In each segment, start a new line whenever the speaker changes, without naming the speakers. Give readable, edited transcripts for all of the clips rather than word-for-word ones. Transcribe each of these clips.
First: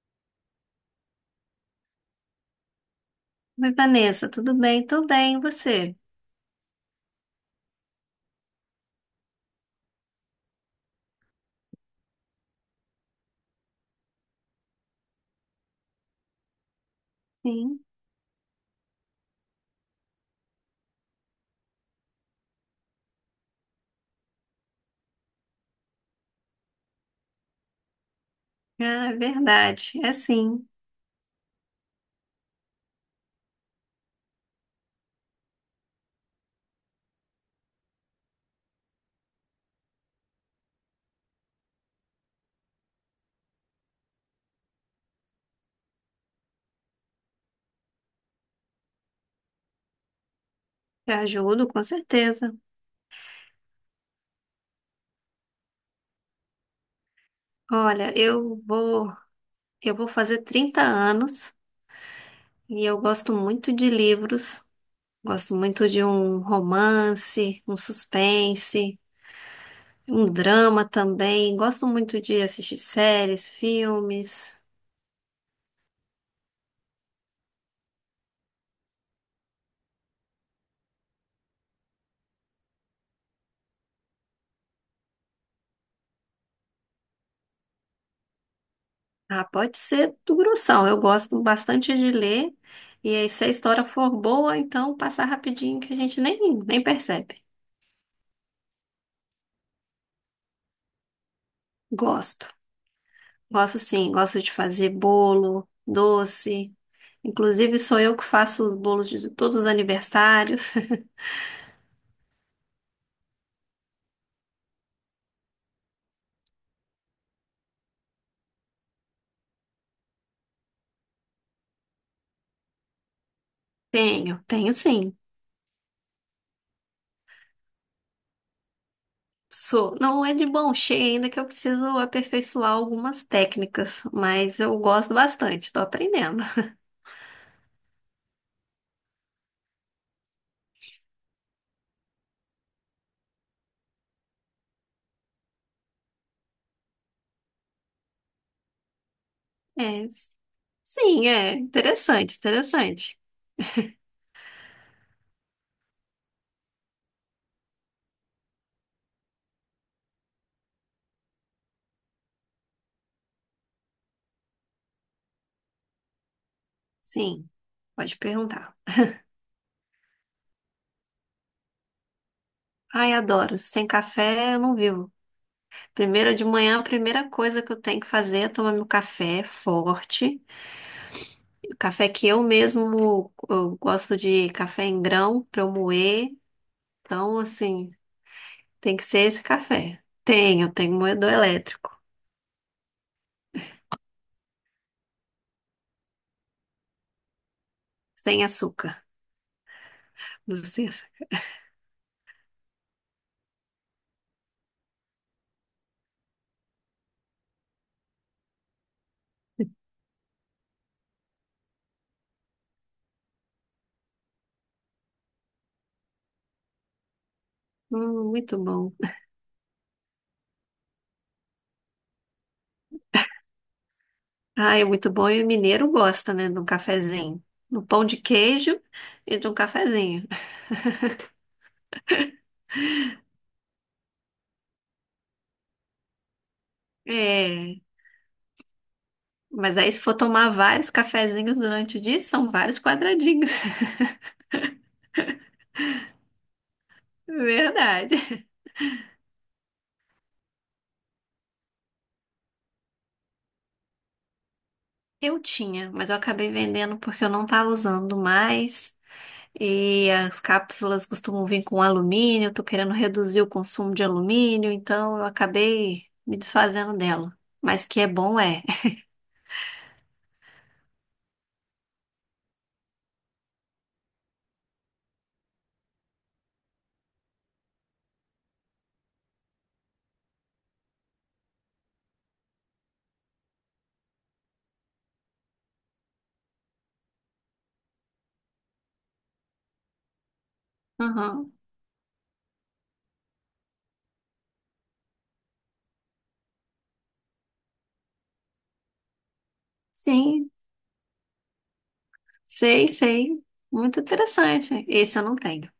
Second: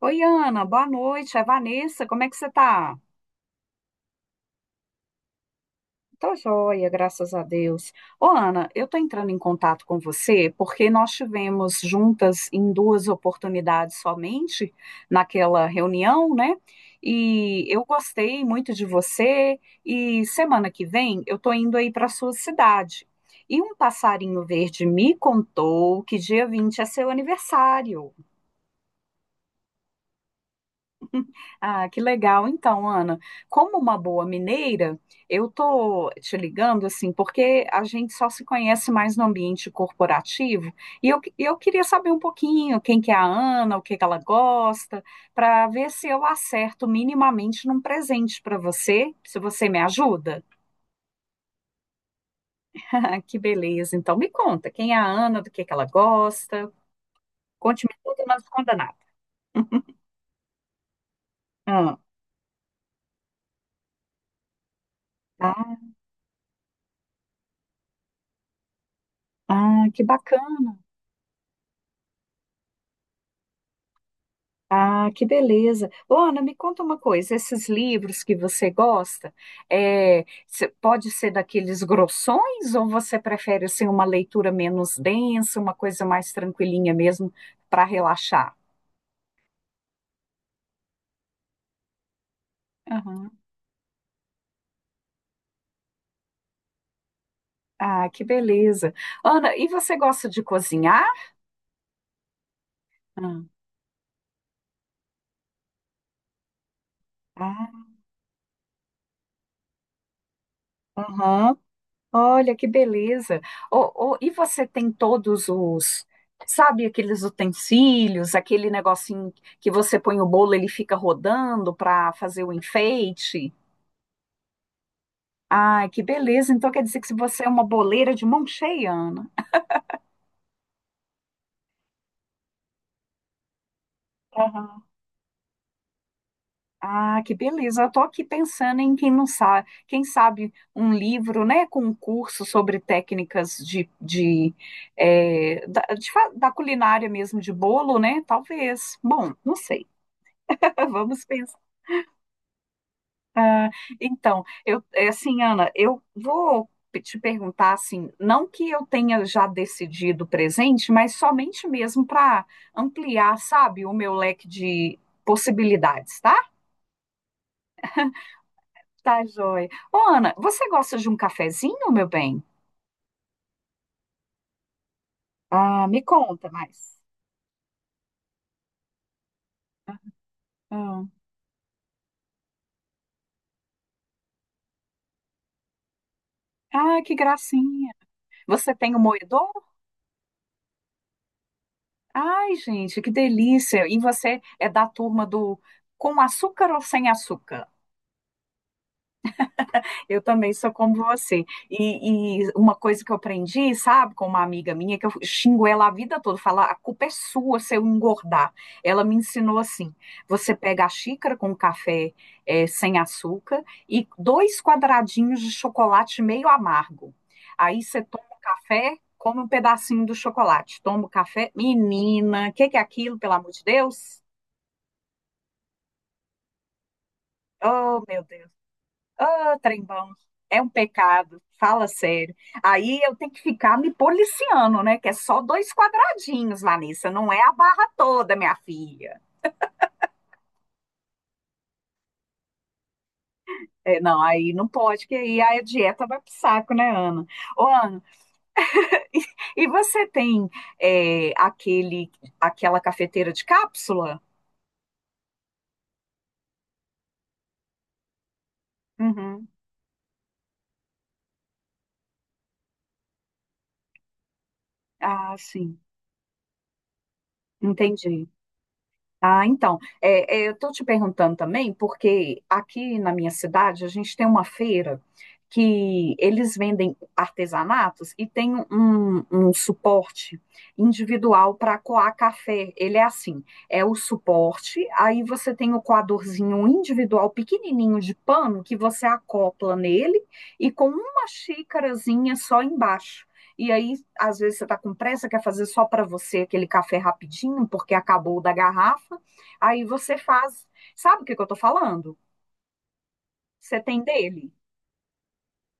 Oi, Ana, boa noite. É Vanessa, como é que você tá?
Oi, Vanessa, tudo bem? Tô bem, e você?
Tô joia, graças a Deus. Ô, Ana, eu tô entrando em contato com você porque nós tivemos juntas em duas oportunidades somente naquela reunião, né? E
Sim,
eu gostei muito de você e semana que vem eu tô indo aí para sua cidade. E um passarinho verde me contou que dia 20 é seu aniversário.
ah, é verdade. É sim,
Ah, que legal. Então, Ana, como uma boa mineira, eu tô te ligando assim, porque a gente só se conhece mais no ambiente corporativo, e eu queria saber um pouquinho quem que é a Ana, o que que ela gosta, para ver se eu acerto minimamente num presente para você, se você me ajuda.
te ajudo, com certeza.
Que beleza. Então, me conta, quem é a Ana, do que ela gosta? Conte-me
Olha,
tudo, não esconda nada.
eu vou fazer 30 anos
Ah,
e eu gosto muito de livros. Gosto
ah,
muito de um romance, um suspense,
ah, que
um
bacana.
drama também. Gosto muito de assistir séries, filmes.
Ah, que beleza. Ô, Ana. Me conta uma coisa, esses livros que você gosta, pode ser daqueles grossões ou você prefere assim, uma leitura menos densa, uma coisa mais tranquilinha mesmo para relaxar?
Ah, pode ser do grossão. Eu gosto bastante de ler. E aí,
Aham.
se a história for boa, então passa rapidinho que a gente nem percebe.
Ah, que beleza. Ana, e você gosta de cozinhar?
Gosto,
Ah,
gosto sim, gosto de fazer bolo, doce. Inclusive,
ah,
sou eu que faço os bolos de todos os aniversários.
aham. Olha que beleza. Ô, e você tem todos os, sabe, aqueles utensílios, aquele negocinho que você põe o bolo, ele fica rodando para fazer o enfeite?
Tenho, tenho sim.
Ai, que beleza. Então quer dizer que se você é uma boleira de mão cheia, Ana.
Sou. Não é de bom cheio ainda que eu preciso aperfeiçoar algumas técnicas, mas eu
Aham.
gosto bastante, tô aprendendo.
Ah, que beleza. Eu tô aqui pensando em quem não sabe, quem sabe um livro, né, com um curso sobre técnicas de, eh, da, de fa- da culinária mesmo de bolo, né? Talvez. Bom, não sei.
É, s-
Vamos
sim, é
pensar.
interessante, interessante.
Então, eu, é assim, Ana, te perguntar assim, não que eu tenha já decidido o presente, mas somente mesmo para ampliar, sabe, o meu leque de possibilidades, tá?
Sim, pode perguntar.
Tá, joia. Ô, Ana, você gosta de um cafezinho, meu bem?
Ai, adoro. Sem café eu não vivo.
Ah, me
Primeiro de
conta
manhã, a
mais.
primeira coisa que eu tenho que fazer é tomar meu café forte.
Ah,
Café que eu mesmo eu gosto de café em grão para eu moer.
ah, que
Então, assim,
gracinha. Você tem
tem
o
que ser esse
moedor?
café. Tenho, tenho moedor elétrico,
Ai, gente, que delícia. E você é da turma do com açúcar ou sem açúcar?
sem açúcar.
Eu também sou
Sem
como
açúcar.
você. E uma coisa que eu aprendi, sabe, com uma amiga minha, que eu xingo ela a vida toda, falar, a culpa é sua se eu engordar. Ela me ensinou assim: você pega a xícara com café sem açúcar e dois quadradinhos de chocolate meio amargo. Aí você toma o
Muito bom.
café, come um pedacinho do chocolate, toma o café. Menina, o que que é aquilo, pelo amor de Deus?
Ah, é muito bom e o mineiro gosta, né, de um cafezinho. No
Oh,
pão de
meu Deus.
queijo e de um
Ah, trem bom,
cafezinho.
é um pecado, fala sério. Aí eu tenho que ficar me policiando, né? Que é só dois quadradinhos, Vanessa, não é a
É,
barra toda, minha filha.
mas aí se for tomar vários cafezinhos durante o dia, são vários quadradinhos.
É, não, aí não pode, que aí a dieta vai pro saco, né, Ana? Ô, Ana,
Verdade.
e você tem é, aquele, aquela cafeteira de cápsula?
Eu tinha, mas eu acabei vendendo porque eu não estava usando mais.
Uhum.
E as cápsulas costumam vir com alumínio, eu tô querendo reduzir o consumo de alumínio, então eu
Ah, sim,
acabei me desfazendo dela. Mas que é
entendi.
bom é.
Ah, então, eu estou te perguntando também, porque aqui na minha cidade a gente tem uma feira que eles vendem artesanatos e tem um suporte individual para coar café. Ele é assim, é o suporte, aí você tem o coadorzinho individual pequenininho de pano que você acopla nele e com uma
Aham.
xícarazinha só embaixo. E aí, às vezes, você está com pressa, quer fazer só para você aquele café rapidinho, porque acabou o da garrafa. Aí você
Sim,
faz. Sabe o que que eu tô falando?
sei, sei.
Você
Muito
tem dele.
interessante. Esse eu não tenho.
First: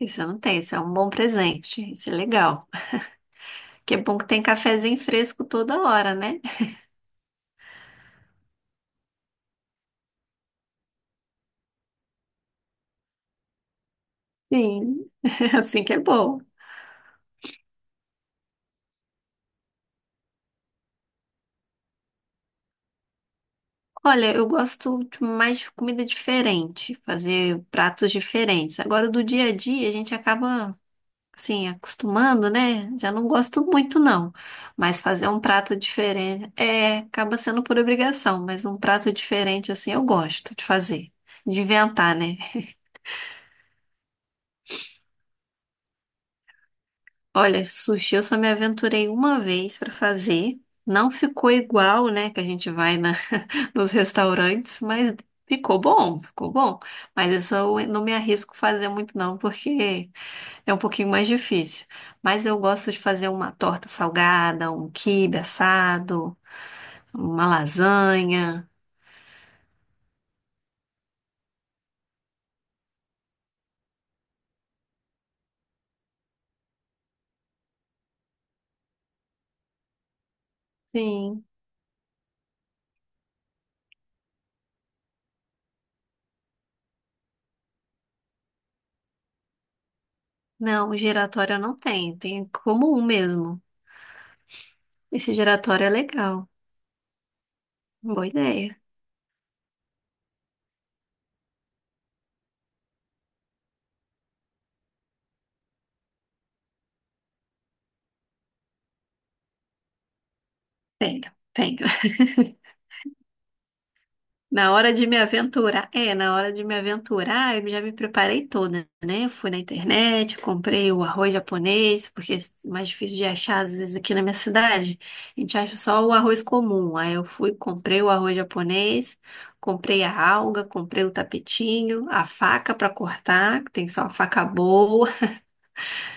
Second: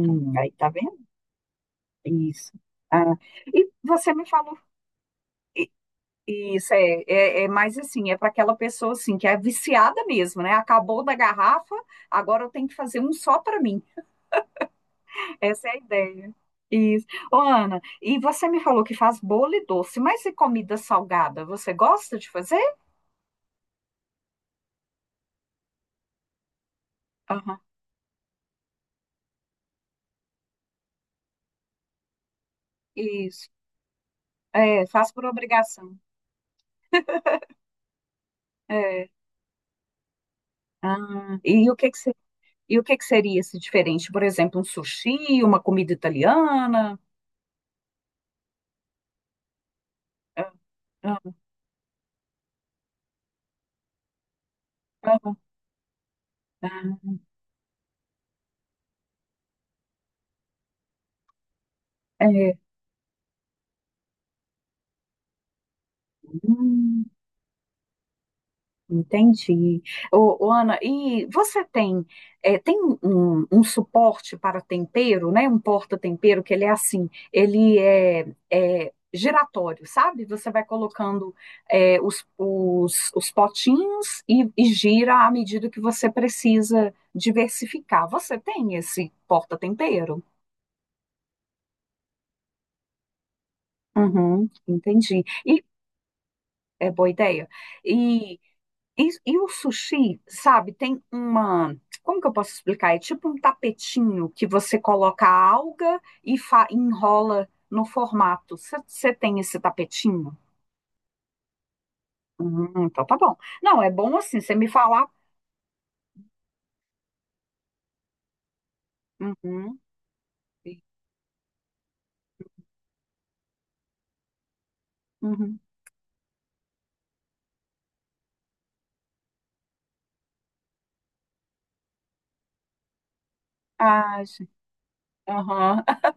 Esse eu não
Aí
tenho.
tá
Esse é um
vendo?
bom presente. Esse é
Isso.
legal.
Ah, e
Que é
você
bom
me
que tem
falou.
cafezinho fresco toda hora, né?
Isso é mais assim, é para aquela pessoa assim que é viciada mesmo, né? Acabou da garrafa, agora eu tenho que fazer um só para mim.
Sim,
Essa é a
assim que é
ideia.
bom.
Isso. Ô, Ana, e você me falou que faz bolo e doce, mas e comida salgada? Você gosta de fazer?
Olha, eu gosto tipo, mais de comida diferente,
Aham,
fazer pratos diferentes. Agora, do dia a dia, a gente acaba, assim, acostumando, né? Já não
isso.
gosto muito, não.
É,
Mas
faz por
fazer um prato
obrigação.
diferente, é, acaba sendo por obrigação, mas um
É.
prato diferente, assim, eu gosto de fazer,
Ah,
de inventar, né?
e o que que seria esse diferente? Por exemplo, um sushi, uma comida italiana?
Olha, sushi eu só me aventurei uma vez pra
Ah,
fazer. Não
ah,
ficou igual, né? Que a gente vai na nos restaurantes, mas
ah,
ficou bom, ficou bom.
ah,
Mas isso eu não me arrisco fazer muito não, porque é um pouquinho mais difícil. Mas
é,
eu gosto de fazer uma torta salgada, um quibe assado,
hum,
uma lasanha.
entendi. Ô, Ana, e você tem, tem um suporte para tempero, né? Um porta-tempero que ele é assim, é giratório, sabe? Você vai colocando
Sim.
os potinhos e gira à medida que você precisa diversificar. Você tem esse porta-tempero?
Não, o giratório eu não tenho, tem como um mesmo.
Uhum, entendi.
Esse
E
giratório é legal,
é boa ideia.
boa
E,
ideia.
e o sushi, sabe, tem uma. Como que eu posso explicar? É tipo um tapetinho que você coloca a alga e enrola no formato. Você tem esse tapetinho?
Tenho, tenho.
Uhum, então tá bom. Não, é bom assim, você me
Na hora
falar.
de me aventurar, é, na hora de me aventurar, eu já me preparei toda, né? Eu fui na
Uhum,
internet, comprei o arroz japonês, porque é mais difícil de achar, às vezes, aqui na minha cidade. A gente
uhum.
acha só o arroz comum. Aí eu fui, comprei o arroz japonês, comprei a alga, comprei o tapetinho, a faca pra cortar, que tem só uma
Ah,
faca
gente.
boa.
Aham.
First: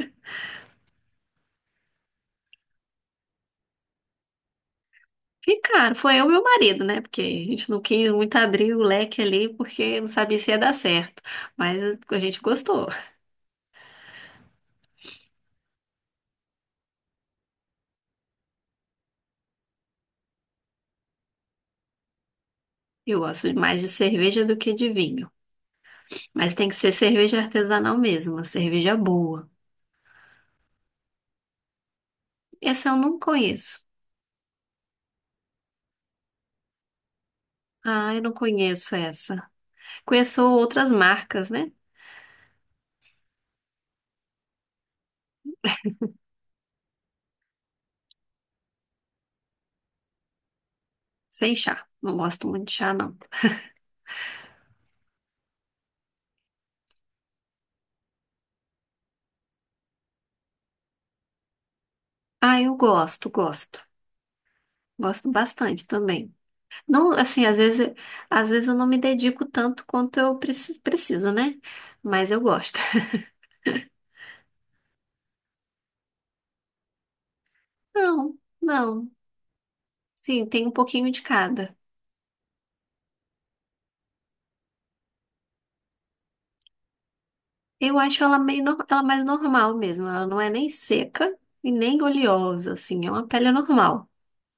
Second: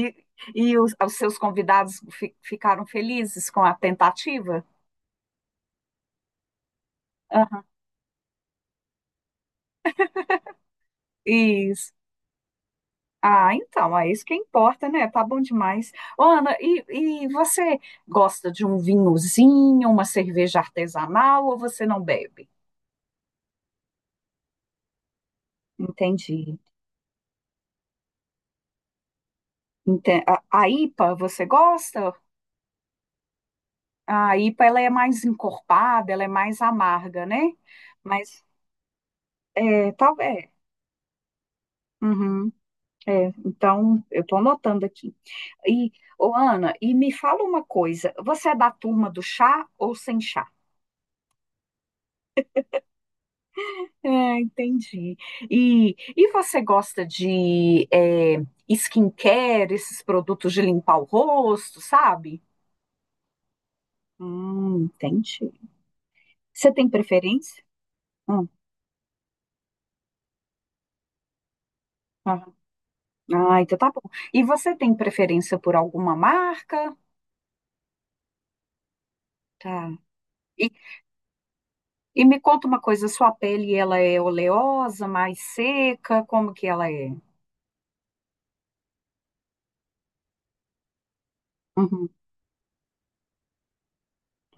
E, os seus ficaram felizes com a tentativa?
E, cara, foi eu e meu marido, né? Porque a
Aham.
gente não quis muito abrir o leque ali, porque não sabia se ia dar certo. Mas
Isso.
a gente gostou.
Ah, então, é isso que importa, né? Tá bom demais. Ô, Ana, e você gosta de um vinhozinho, uma cerveja artesanal ou você não bebe?
Eu gosto mais de cerveja do que de vinho. Mas
Entendi.
tem que ser cerveja artesanal mesmo, uma cerveja boa.
A IPA, você gosta?
Essa eu não conheço.
A IPA, ela é mais encorpada, ela é mais amarga, né?
Ah, eu não
Mas,
conheço essa.
é,
Conheço
talvez.
outras marcas, né?
Uhum, é, então, eu tô anotando aqui. E, ô, Ana, e me fala uma coisa, você é da turma do chá ou sem chá?
Sem chá. Não gosto muito de chá, não.
É, entendi. E você gosta de skincare, esses produtos de limpar o rosto, sabe?
Ah, eu gosto, gosto. Gosto
Entendi.
bastante também.
Você tem
Não, assim,
preferência? Hum,
às vezes eu não me dedico tanto quanto eu preciso, né? Mas eu
tá.
gosto.
Ah, então tá bom. E você tem preferência por alguma marca?
Não, não.
Tá.
Sim, tem
E,
um pouquinho de cada.
e me conta uma coisa, sua pele, ela é oleosa, mais seca? Como que ela é?
Eu acho ela meio, nor- ela mais normal mesmo. Ela não é nem seca e nem
Uhum.
oleosa, assim. É uma pele normal.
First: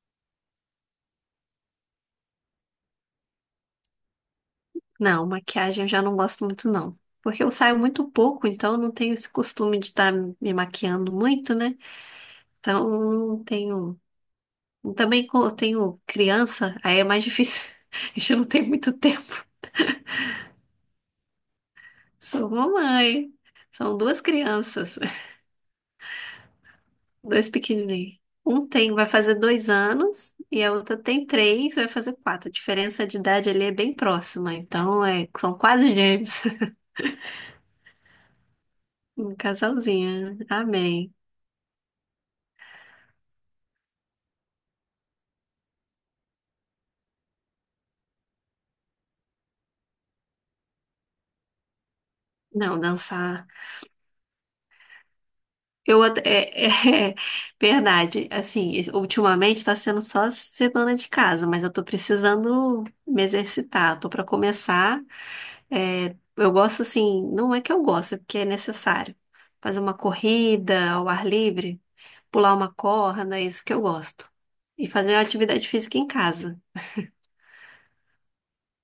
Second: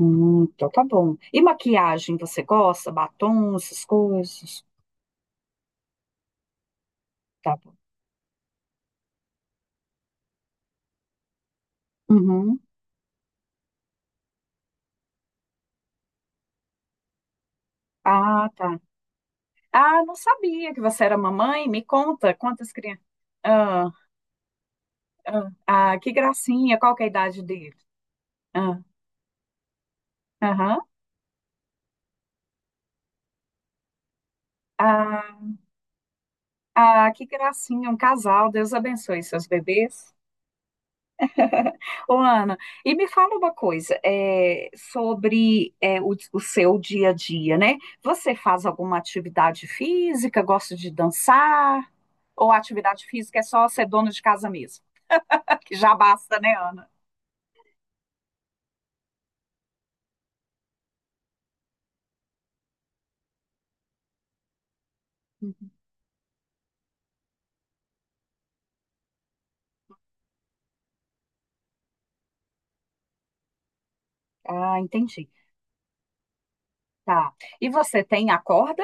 Então tá bom. E maquiagem, você gosta? Batom, essas coisas?
Não, maquiagem eu já não gosto muito, não. Porque eu
Tá bom.
saio muito pouco, então eu não tenho esse costume de estar me maquiando muito, né?
Uhum.
Então, não tenho. Também eu tenho criança, aí é mais difícil. A gente não
Ah,
tem
tá.
muito tempo.
Ah, não sabia que você era mamãe. Me conta
Sou
quantas crianças.
mamãe.
Ah,
São duas crianças.
ah, ah, que gracinha. Qual que é a idade
Dois
dele?
pequenininhos. Um
Ah,
tem, vai fazer 2 anos e a
aham.
outra tem 3, vai fazer 4. A diferença de idade ali é bem próxima, então é,
Ah,
são quase gêmeos.
ah, que gracinha. Um casal. Deus abençoe
Um
seus bebês.
casalzinho. Amém.
Ô, Ana, e me fala uma coisa sobre o seu dia a dia, né? Você faz alguma atividade física? Gosta de dançar? Ou a
Não,
atividade física é
dançar.
só ser dona de casa mesmo? Que já
Eu até-
basta, né,
é, é,
Ana?
é verdade. Assim, ultimamente está sendo só ser dona de casa, mas eu tô precisando me exercitar. Tô para começar.
Hum.
É, eu gosto assim, não é que eu gosto, é porque é necessário. Fazer uma corrida ao ar livre. Pular uma corda, é isso que eu gosto.
Ah,
E fazer
entendi.
atividade física em casa.
Tá. E você tem a corda?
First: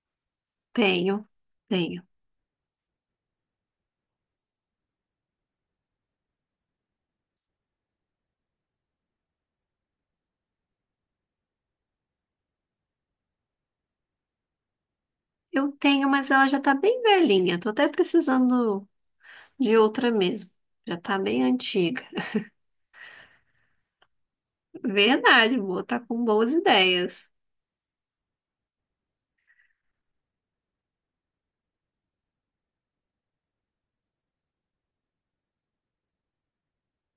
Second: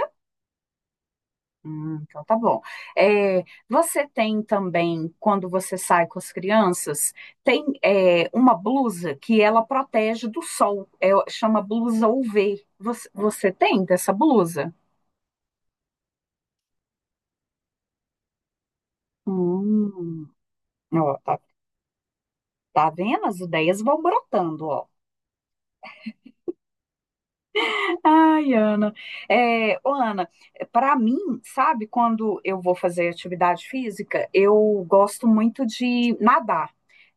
Tenho, tenho.
Então tá bom. É, você tem também, quando você sai com as crianças, tem uma blusa que ela protege do sol. É, chama blusa UV. Você tem dessa blusa?
Eu tenho, mas ela já tá bem velhinha. Tô até precisando de outra
Hum,
mesmo. Já tá
ó, tá,
bem antiga.
tá vendo? As ideias vão brotando, ó.
Verdade, boa, tá com boas ideias.
Ai, Ana. É, ô, Ana, para mim, sabe, quando eu vou fazer atividade física, eu gosto muito de nadar.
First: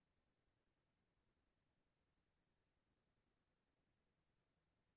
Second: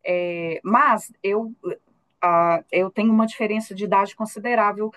É, mas eu, ah, eu tenho uma diferença de idade considerável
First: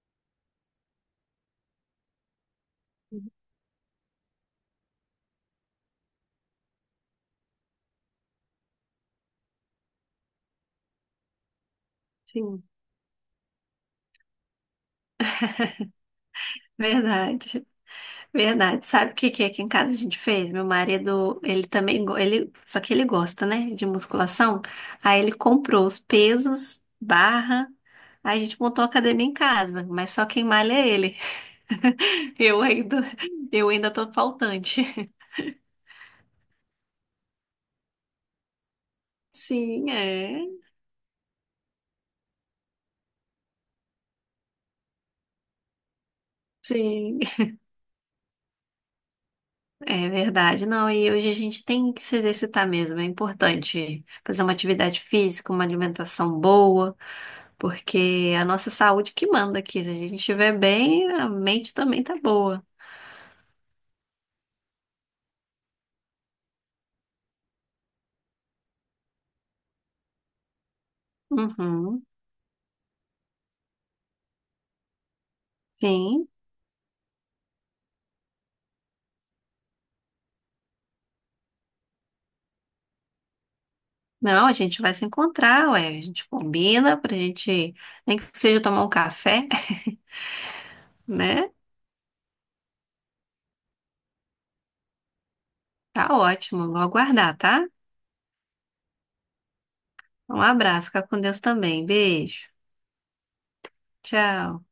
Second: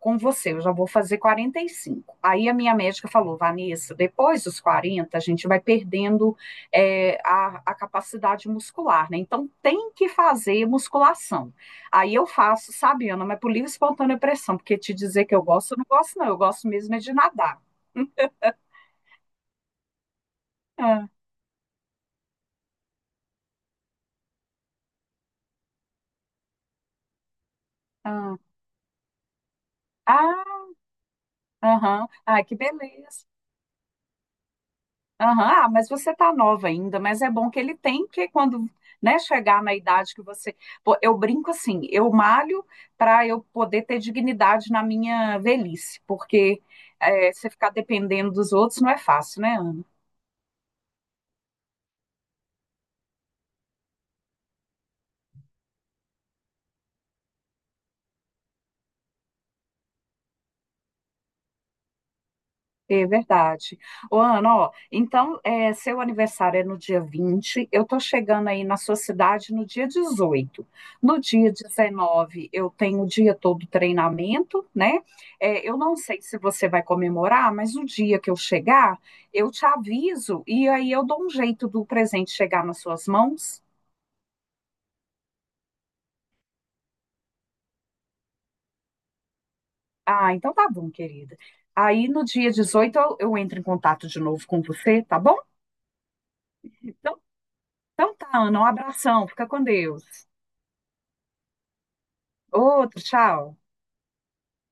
com você. Eu já vou fazer 45. Aí a minha médica falou, Vanessa, depois dos 40 a gente vai perdendo a capacidade muscular, né? Então tem que fazer musculação. Aí eu
Sim,
faço, sabe, Ana, mas por livre e espontânea pressão, porque te dizer que eu gosto, eu não gosto, não. Eu gosto mesmo é de nadar.
verdade. Verdade. Sabe o que que aqui em casa a gente fez? Meu
Ah,
marido, ele também, ele, só que ele gosta, né, de musculação. Aí ele comprou os pesos, barra.
ah,
Aí a gente montou a academia em casa, mas só quem
ah,
malha é ele.
aham, ah, que
Eu ainda,
beleza.
eu ainda tô faltante.
Aham, ah, mas você tá nova ainda, mas é bom que ele tem, porque quando, né, chegar na
Sim,
idade que
é.
você. Pô, eu brinco assim, eu malho para eu poder ter dignidade na minha velhice, porque
Sim.
é, você ficar dependendo dos outros não é fácil, né, Ana?
É verdade. Não, e hoje a gente tem que se exercitar mesmo, é importante fazer uma atividade física, uma alimentação boa. Porque é a nossa saúde que manda aqui. Se a gente estiver bem, a mente também tá boa.
É verdade. Ô, Ana, ó, então, é, seu aniversário é no dia 20, eu tô chegando aí na sua cidade no dia 18. No dia
Uhum,
19 eu tenho o dia todo treinamento, né? É, eu não sei
sim.
se você vai comemorar, mas o dia que eu chegar, eu te aviso e aí eu dou um jeito do presente chegar nas suas mãos.
Não, a gente vai se encontrar, ué. A gente combina pra gente, nem que seja tomar um café,
Ah, então tá bom, querida.
né?
Aí no dia 18 eu entro em contato de novo com você, tá bom?
Tá ótimo. Vou
Então,
aguardar, tá?
então tá, Ana, um abração, fica com Deus.
Um abraço, fica com Deus também. Beijo.
Outro, tchau.
Tchau.